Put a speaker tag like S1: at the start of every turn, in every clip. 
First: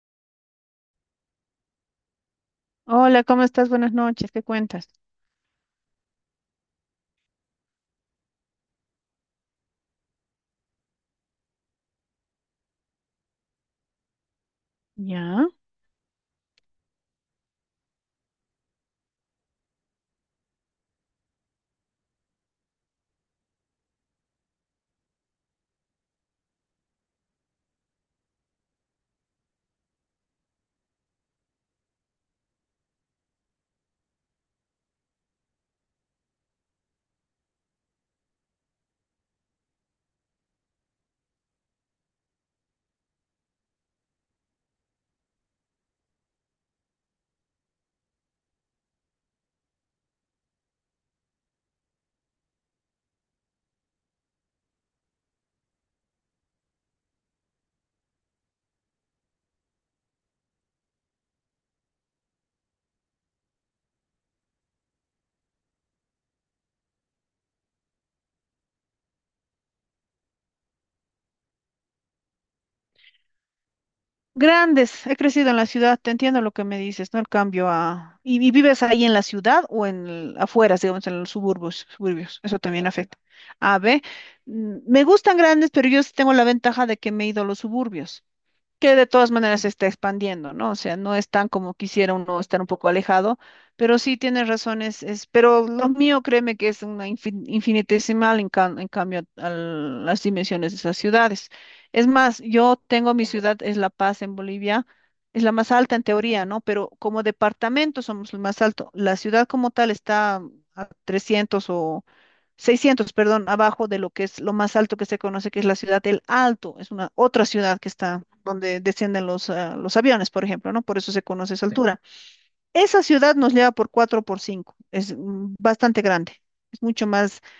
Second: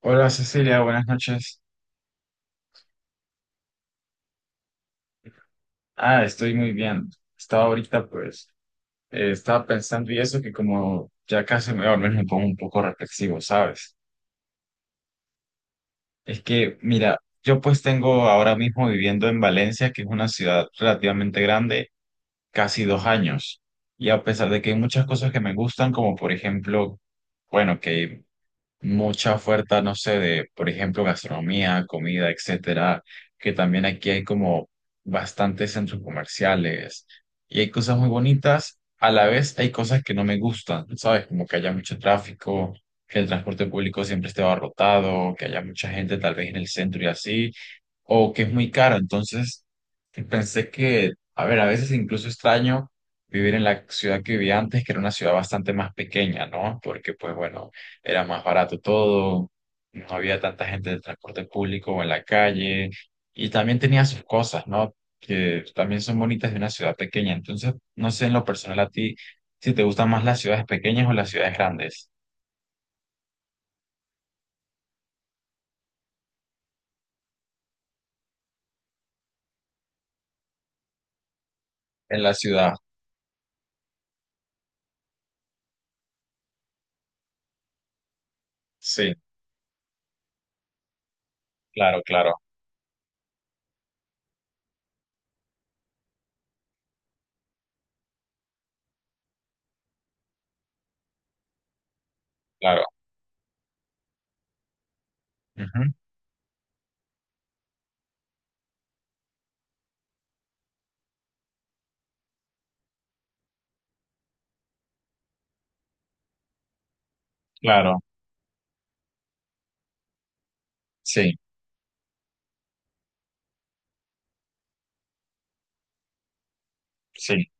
S1: Hola Cecilia, buenas noches.
S2: Hola, ¿cómo estás? Buenas noches, ¿qué cuentas?
S1: Ah, estoy muy bien. Estaba ahorita, pues, estaba pensando y eso que como ya casi me dormí, me pongo un poco reflexivo, ¿sabes?
S2: Ya.
S1: Es que, mira, yo pues tengo ahora mismo viviendo en Valencia, que es una ciudad relativamente grande, casi 2 años. Y a pesar de que hay muchas cosas que me gustan, como por ejemplo, bueno, que mucha oferta, no sé, de, por ejemplo, gastronomía, comida, etcétera, que también aquí hay como bastantes centros comerciales y hay cosas muy bonitas, a la vez hay cosas que no me gustan, ¿sabes? Como que haya mucho tráfico, que el transporte público siempre esté abarrotado, que haya mucha gente tal vez en el centro y así, o que es muy caro, entonces pensé que, a ver, a veces incluso extraño vivir en la ciudad que vivía antes, que era una ciudad bastante más pequeña, ¿no? Porque, pues bueno, era más barato todo, no había tanta gente de transporte público o en la calle, y también tenía sus cosas, ¿no? Que también son bonitas de una ciudad pequeña. Entonces, no sé en lo personal a ti si te gustan más las ciudades pequeñas o las ciudades grandes.
S2: Grandes, he crecido en la ciudad, te entiendo lo que me dices, ¿no? El cambio a. ¿Y vives ahí en la ciudad o en afuera, digamos, en los suburbios?
S1: En la
S2: Suburbios, eso
S1: ciudad,
S2: también afecta. A ver, me gustan grandes, pero yo sí tengo la ventaja de que me he ido a los suburbios, que de
S1: sí,
S2: todas maneras se está expandiendo, ¿no? O sea, no es tan como
S1: claro,
S2: quisiera
S1: claro,
S2: uno estar un poco alejado, pero sí tienes razones, pero lo mío, créeme que es una infinitesimal en cambio a las dimensiones de esas ciudades. Es más, yo
S1: claro.
S2: tengo mi ciudad, es La Paz en Bolivia, es la más
S1: Ujú,
S2: alta en teoría, ¿no? Pero como departamento somos el más alto. La ciudad como tal está a 300 o 600, perdón, abajo de lo que es lo más alto que se conoce, que es la ciudad del Alto. Es una otra ciudad que
S1: claro,
S2: está donde descienden los aviones, por ejemplo, ¿no? Por eso se
S1: sí,
S2: conoce esa, sí, altura. Esa ciudad nos lleva por 4 por 5. Es bastante grande. Es mucho más
S1: sí.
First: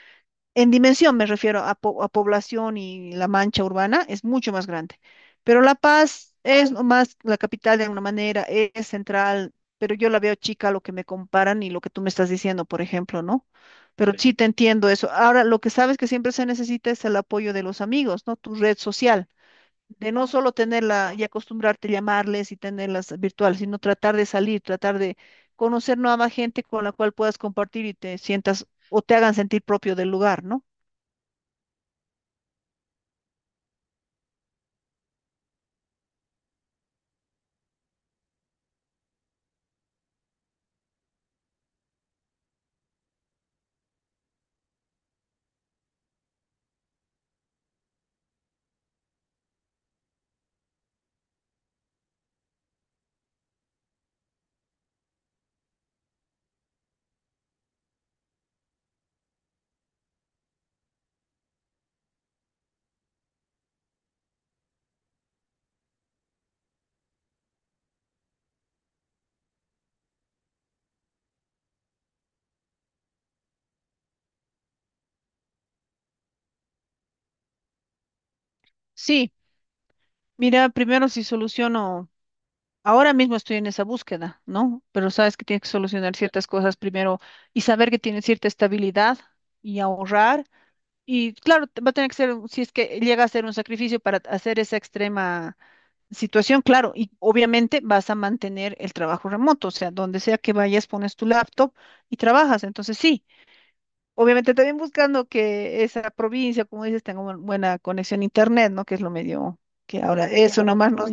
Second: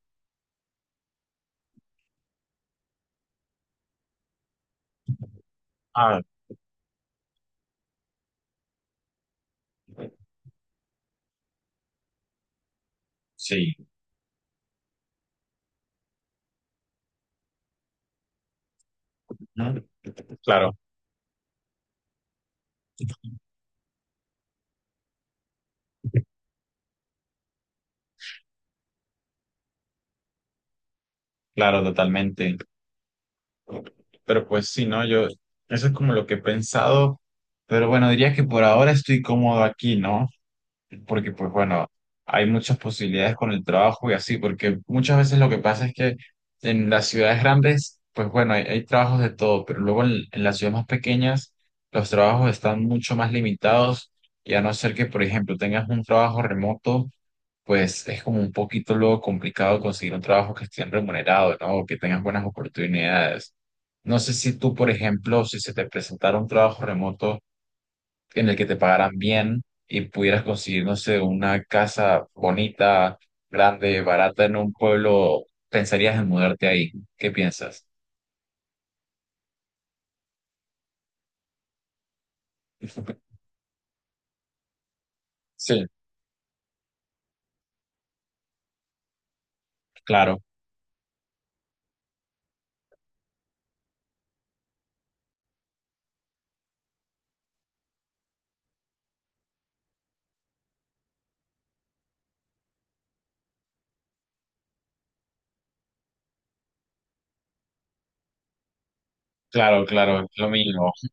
S2: en dimensión, me refiero a población y la mancha urbana, es mucho más grande. Pero La
S1: Ah,
S2: Paz es nomás la capital de alguna manera, es central, pero yo la veo chica a lo que me comparan y lo que tú me estás diciendo, por ejemplo, ¿no?
S1: sí.
S2: Pero, sí, sí te entiendo eso. Ahora, lo que sabes que siempre se necesita es el apoyo de los amigos, ¿no? Tu red social,
S1: Ujú,
S2: de no solo
S1: claro,
S2: tenerla y acostumbrarte a llamarles y tenerlas virtuales, sino tratar de salir, tratar de conocer nueva gente con la cual puedas compartir y te sientas o te hagan sentir propio del lugar, ¿no?
S1: claro, totalmente. Pero pues sí, ¿no? Yo, eso es como lo que he pensado, pero bueno, diría que por ahora estoy cómodo aquí, ¿no? Porque pues bueno, hay muchas posibilidades con el trabajo y así, porque muchas veces lo que pasa es que en las ciudades grandes, pues bueno, hay trabajos de todo, pero luego en las ciudades más pequeñas, los trabajos están mucho más limitados y a no ser que, por ejemplo, tengas un trabajo remoto pues es como un poquito luego complicado conseguir un trabajo que esté remunerado, ¿no? O que tengas buenas oportunidades. No sé si tú, por ejemplo, si se te presentara un trabajo remoto en el que te pagaran bien y pudieras conseguir, no sé, una casa bonita, grande, barata en un pueblo, ¿pensarías en mudarte ahí? ¿Qué piensas?
S2: Sí, mira, primero si soluciono, ahora mismo estoy en esa búsqueda, ¿no? Pero sabes que tienes que
S1: Sí,
S2: solucionar ciertas cosas primero y saber que tienes cierta estabilidad y
S1: claro,
S2: ahorrar. Y claro, va a tener que ser, si es que llega a ser un sacrificio para hacer esa extrema situación, claro, y obviamente vas a mantener el trabajo remoto, o sea, donde sea que vayas, pones tu laptop y trabajas. Entonces, sí. Obviamente también buscando que esa provincia, como dices, tenga una buena conexión a internet, ¿no? Que es lo medio
S1: claro,
S2: que
S1: claro,
S2: ahora
S1: lo
S2: eso
S1: mismo.
S2: nomás no,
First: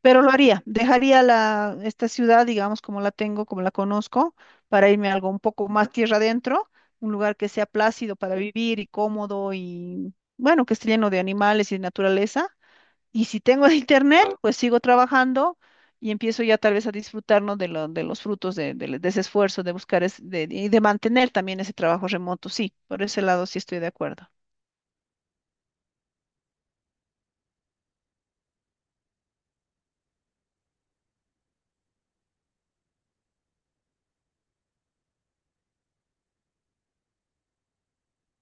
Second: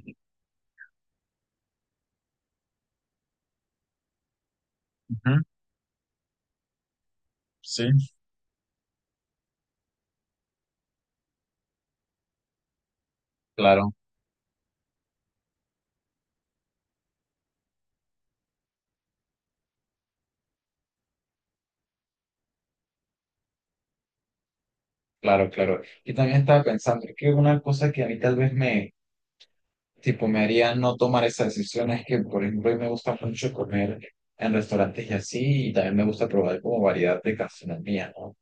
S2: pero lo haría, dejaría la esta ciudad, digamos, como la tengo, como la conozco, para irme a algo un poco más tierra adentro, un lugar que sea
S1: Sí,
S2: plácido para vivir y cómodo y bueno, que esté lleno de animales y de naturaleza, y si tengo
S1: claro,
S2: internet, pues sigo trabajando y empiezo ya tal vez a disfrutar, ¿no? De los frutos de ese esfuerzo, de buscar y de mantener también ese trabajo remoto. Sí, por ese lado sí estoy de acuerdo.
S1: claro, claro. Y también estaba pensando que una cosa que a mí tal vez me, tipo, me haría no tomar esas decisiones que, por ejemplo, a mí me gusta mucho comer en restaurantes y así, y también me gusta probar como variedad de gastronomía, ¿no?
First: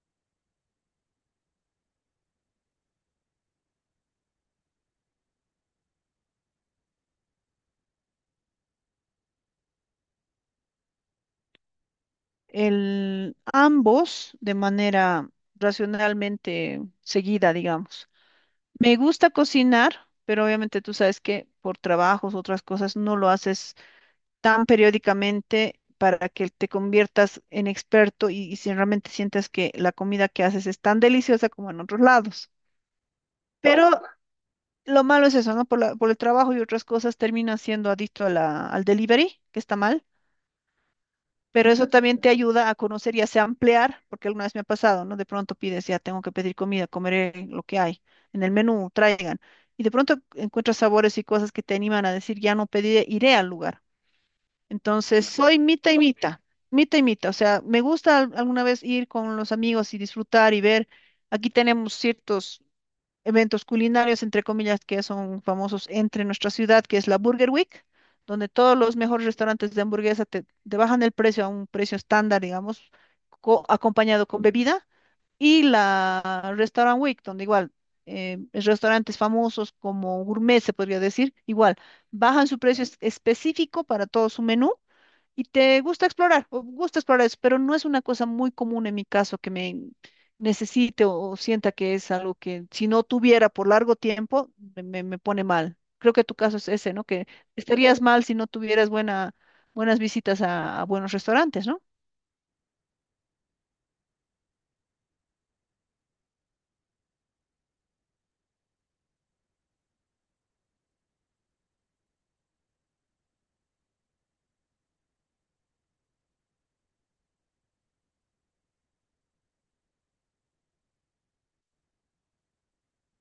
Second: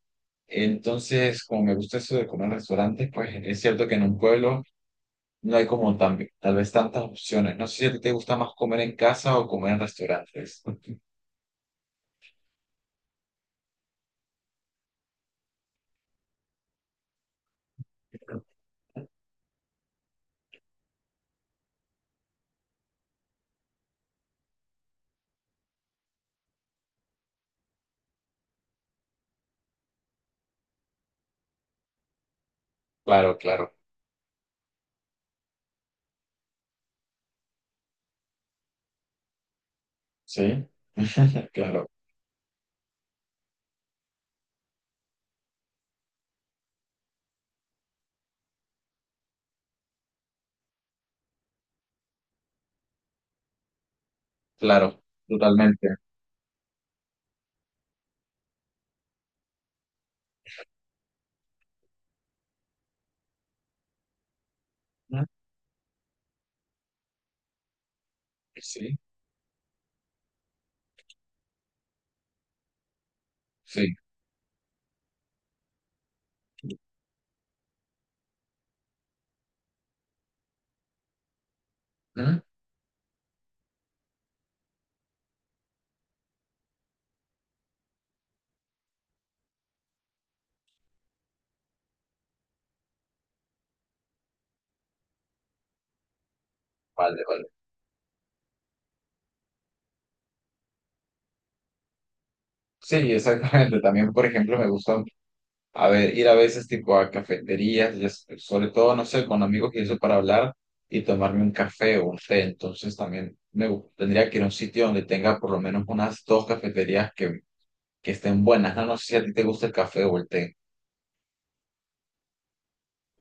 S1: Entonces, como me gusta eso de comer en restaurantes, pues es cierto que en un pueblo no hay como tan, tal vez tantas opciones. No sé si a ti te gusta más comer en casa o comer en restaurantes.
S2: Ambos de manera racionalmente seguida, digamos. Me gusta cocinar, pero obviamente tú sabes que por trabajos, otras cosas, no lo haces tan periódicamente para que te conviertas en experto y si realmente sientas que la comida que haces es tan deliciosa como en otros lados.
S1: Claro, claro,
S2: Pero lo malo es eso, ¿no? Por el trabajo y otras cosas terminas siendo adicto a al delivery, que está mal.
S1: sí,
S2: Pero
S1: claro,
S2: eso también te ayuda a conocer y hace ampliar, porque alguna vez me ha pasado, ¿no? De pronto pides, ya tengo que pedir comida, comeré lo que hay en el menú, traigan. Y de pronto encuentras sabores y cosas que te animan a decir, ya no pediré, iré al lugar.
S1: claro,
S2: Entonces, soy
S1: totalmente.
S2: mitad y mitad, mitad y mitad. O sea, me gusta alguna vez ir con los amigos y disfrutar y ver. Aquí tenemos ciertos eventos culinarios, entre comillas, que
S1: Ujú,
S2: son famosos entre nuestra ciudad, que es la Burger Week, donde todos los
S1: sí,
S2: mejores restaurantes de hamburguesa te bajan el precio a un precio estándar, digamos,
S1: sí,
S2: acompañado con bebida. Y la Restaurant Week, donde igual restaurantes famosos como gourmet, se podría decir, igual
S1: ujú,
S2: bajan su precio específico para todo su menú, y te gusta explorar, o gusta explorar eso, pero no es una cosa muy común en mi caso que me necesite o sienta que es algo que si no tuviera por largo tiempo me pone mal. Creo que tu caso es ese, ¿no?
S1: vale,
S2: Que
S1: vale.
S2: estarías mal si no tuvieras buena, buenas visitas a buenos restaurantes, ¿no?
S1: Sí, exactamente. También, por ejemplo, me gusta a ver, ir a veces tipo a cafeterías, y sobre todo, no sé, con amigos y eso para hablar y tomarme un café o un té. Entonces también tendría que ir a un sitio donde tenga por lo menos unas dos cafeterías que estén buenas. No, no sé si a ti te gusta el café o el té.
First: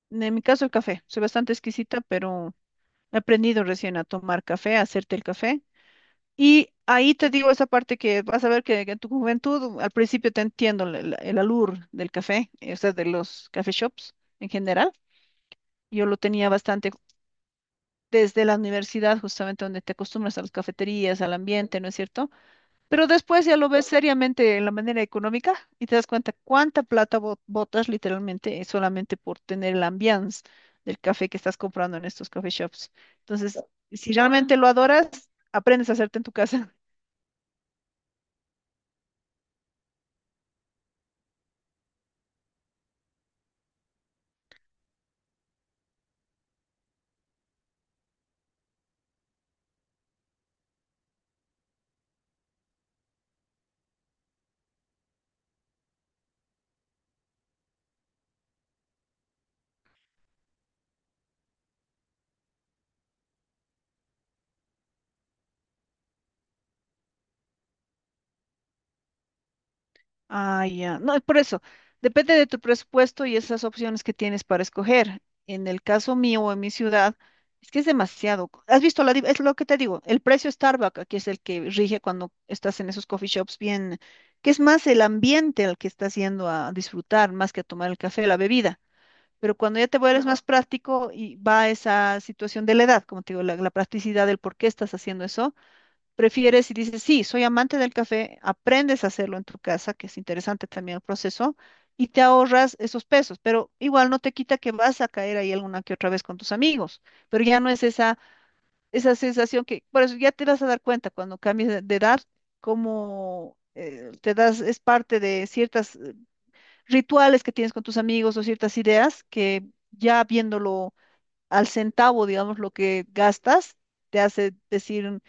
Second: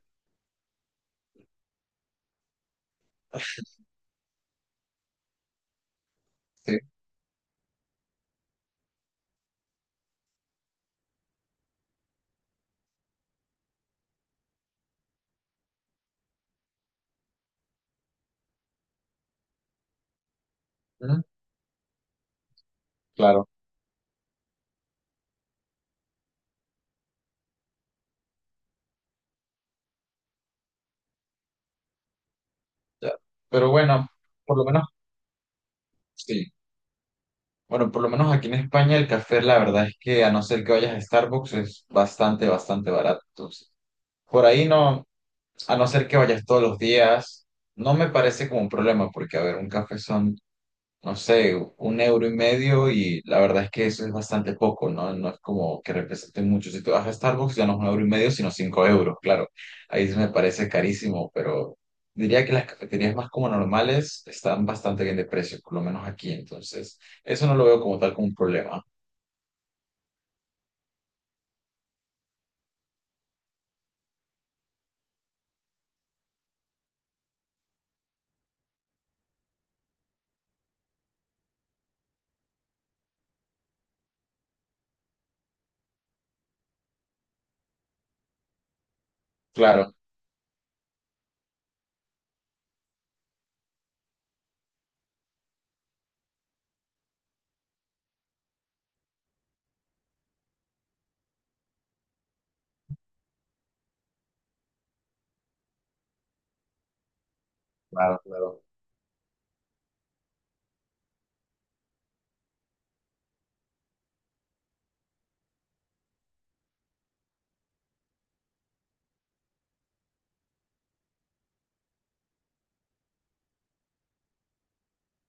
S2: En mi caso el café, soy bastante exquisita, pero he aprendido recién a tomar café, a hacerte el café. Y
S1: Sí.
S2: ahí te digo esa parte que vas a ver que en tu juventud, al principio te entiendo el, alur del café, o sea, de los café shops en general. Yo lo tenía bastante desde la universidad, justamente donde te acostumbras a las cafeterías,
S1: Ujú,
S2: al ambiente, ¿no es cierto? Pero después
S1: claro.
S2: ya lo ves seriamente en la manera económica y te das cuenta cuánta plata botas literalmente, solamente por tener el ambiance del café que estás comprando en estos café shops.
S1: Ya.
S2: Entonces,
S1: Pero bueno,
S2: si realmente
S1: por lo
S2: lo
S1: menos,
S2: adoras, aprendes a hacerte en tu
S1: sí.
S2: casa.
S1: Bueno, por lo menos aquí en España el café, la verdad es que a no ser que vayas a Starbucks, es bastante, bastante barato. Entonces, por ahí no. A no ser que vayas todos los días, no me parece como un problema, porque, a ver, un café son, no sé, un euro y medio, y la verdad es que eso es bastante poco, ¿no? No es como que represente mucho. Si tú vas a Starbucks, ya no es un euro y medio, sino 5 euros, claro. Ahí sí me parece carísimo, pero diría que las cafeterías más como normales están bastante bien de precio, por lo menos aquí. Entonces, eso no lo veo como tal como un problema.
S2: Ah, ya. No, por eso, depende de tu presupuesto y esas opciones que tienes para escoger. En el caso mío o en mi ciudad, es que es demasiado. ¿Has visto? Es lo que te digo, el precio Starbucks, que es el que rige cuando estás en esos coffee shops bien, que es más el ambiente al que estás yendo a disfrutar, más que a tomar el café, la bebida. Pero cuando ya
S1: Claro,
S2: te vuelves más práctico y va esa situación de la edad, como te digo, la practicidad del por qué estás haciendo eso. Prefieres y dices, sí, soy amante del café, aprendes a hacerlo en tu casa, que es interesante también el proceso, y te ahorras esos pesos, pero igual no te quita que vas a caer ahí alguna que otra vez con tus amigos, pero ya no es
S1: claro,
S2: esa,
S1: claro,
S2: esa sensación que, por eso ya te vas a dar cuenta cuando cambies de edad, cómo, te das, es parte de ciertos rituales que tienes con tus amigos o ciertas ideas que ya viéndolo al centavo, digamos, lo que gastas, te hace decir.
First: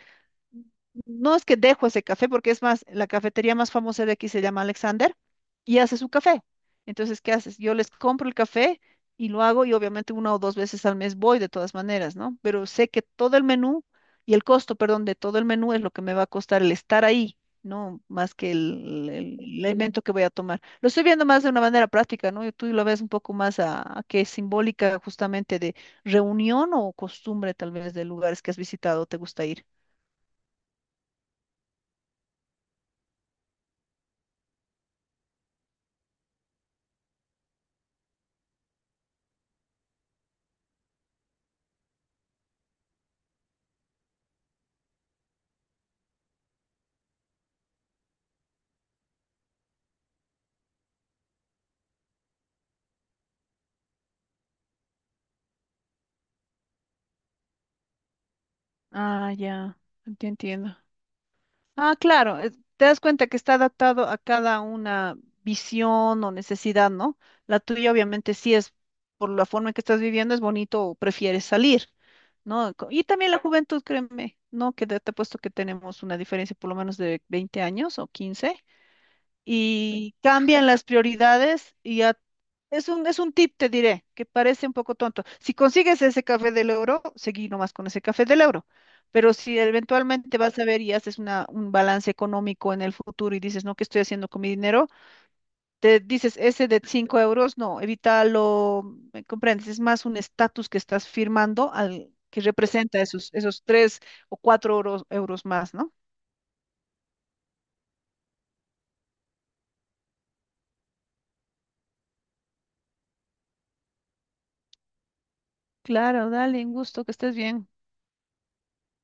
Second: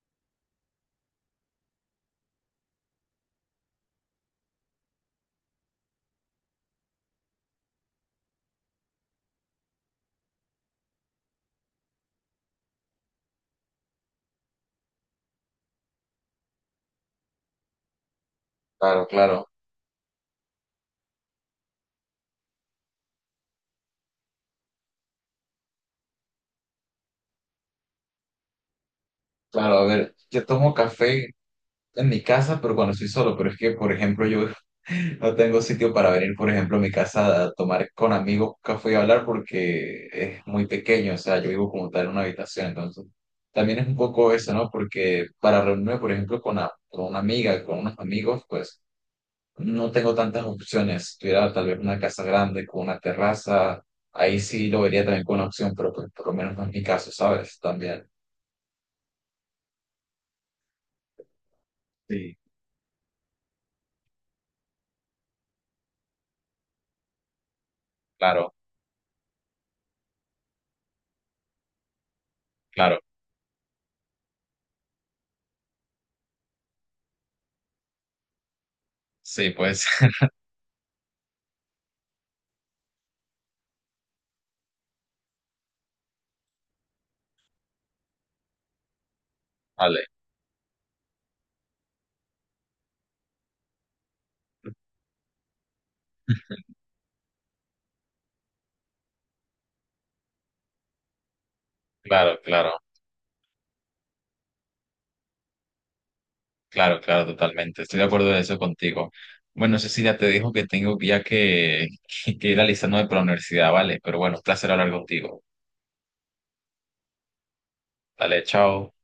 S2: No es que dejo ese café, porque es más, la cafetería más famosa de aquí se llama Alexander y hace su café. Entonces, ¿qué haces? Yo les compro el café y lo hago y obviamente una o dos veces al mes voy de todas maneras, ¿no? Pero sé que todo el menú y el costo, perdón, de todo el menú es lo que me va a costar el estar ahí, ¿no? Más que
S1: claro,
S2: el
S1: claro.
S2: elemento que voy a tomar. Lo estoy viendo más de una manera práctica, ¿no? Y tú lo ves un poco más a que es simbólica justamente de reunión o costumbre tal vez de lugares que has visitado o te gusta ir.
S1: Claro, a ver, yo tomo café en mi casa, pero cuando estoy solo, pero es que, por ejemplo, yo no tengo sitio para venir, por ejemplo, a mi casa a tomar con amigos café y hablar porque es muy pequeño, o sea, yo vivo como tal en una habitación, entonces también es un poco eso, ¿no? Porque para reunirme, por ejemplo, con, con una amiga, con unos amigos, pues no tengo tantas opciones. Si tuviera tal vez una casa grande con una terraza, ahí sí lo vería también como una opción, pero pues, por lo menos no es mi caso, ¿sabes? También.
S2: Ah, ya, te entiendo. Ah,
S1: Sí,
S2: claro, te das cuenta que está adaptado a cada una visión o necesidad, ¿no? La tuya obviamente
S1: claro,
S2: sí es, por la forma en que estás viviendo, es bonito o prefieres salir, ¿no? Co-
S1: claro.
S2: Y también la juventud, créeme, ¿no? Que te he puesto que tenemos una diferencia por lo menos de 20 años o 15,
S1: Sí, pues,
S2: y cambian las prioridades, y ya es un tip, te diré, que parece un poco tonto. Si consigues ese café del euro, seguí nomás con ese café del euro. Pero si
S1: vale.
S2: eventualmente vas a ver y haces un balance económico en el futuro y dices, no, ¿qué estoy haciendo con mi dinero? Te dices, ese de 5 euros, no, evítalo, ¿me comprendes? Es más un estatus que estás firmando al
S1: Claro,
S2: que
S1: claro.
S2: representa esos 3 o 4 euros más, ¿no?
S1: Claro, claro, totalmente. Estoy de acuerdo de eso contigo. Bueno, Cecilia, te dijo que tengo ya que, que ir alistándome para la universidad, ¿vale? Pero bueno, un placer hablar contigo.
S2: Claro, dale, un gusto, que estés bien.
S1: Dale, chao.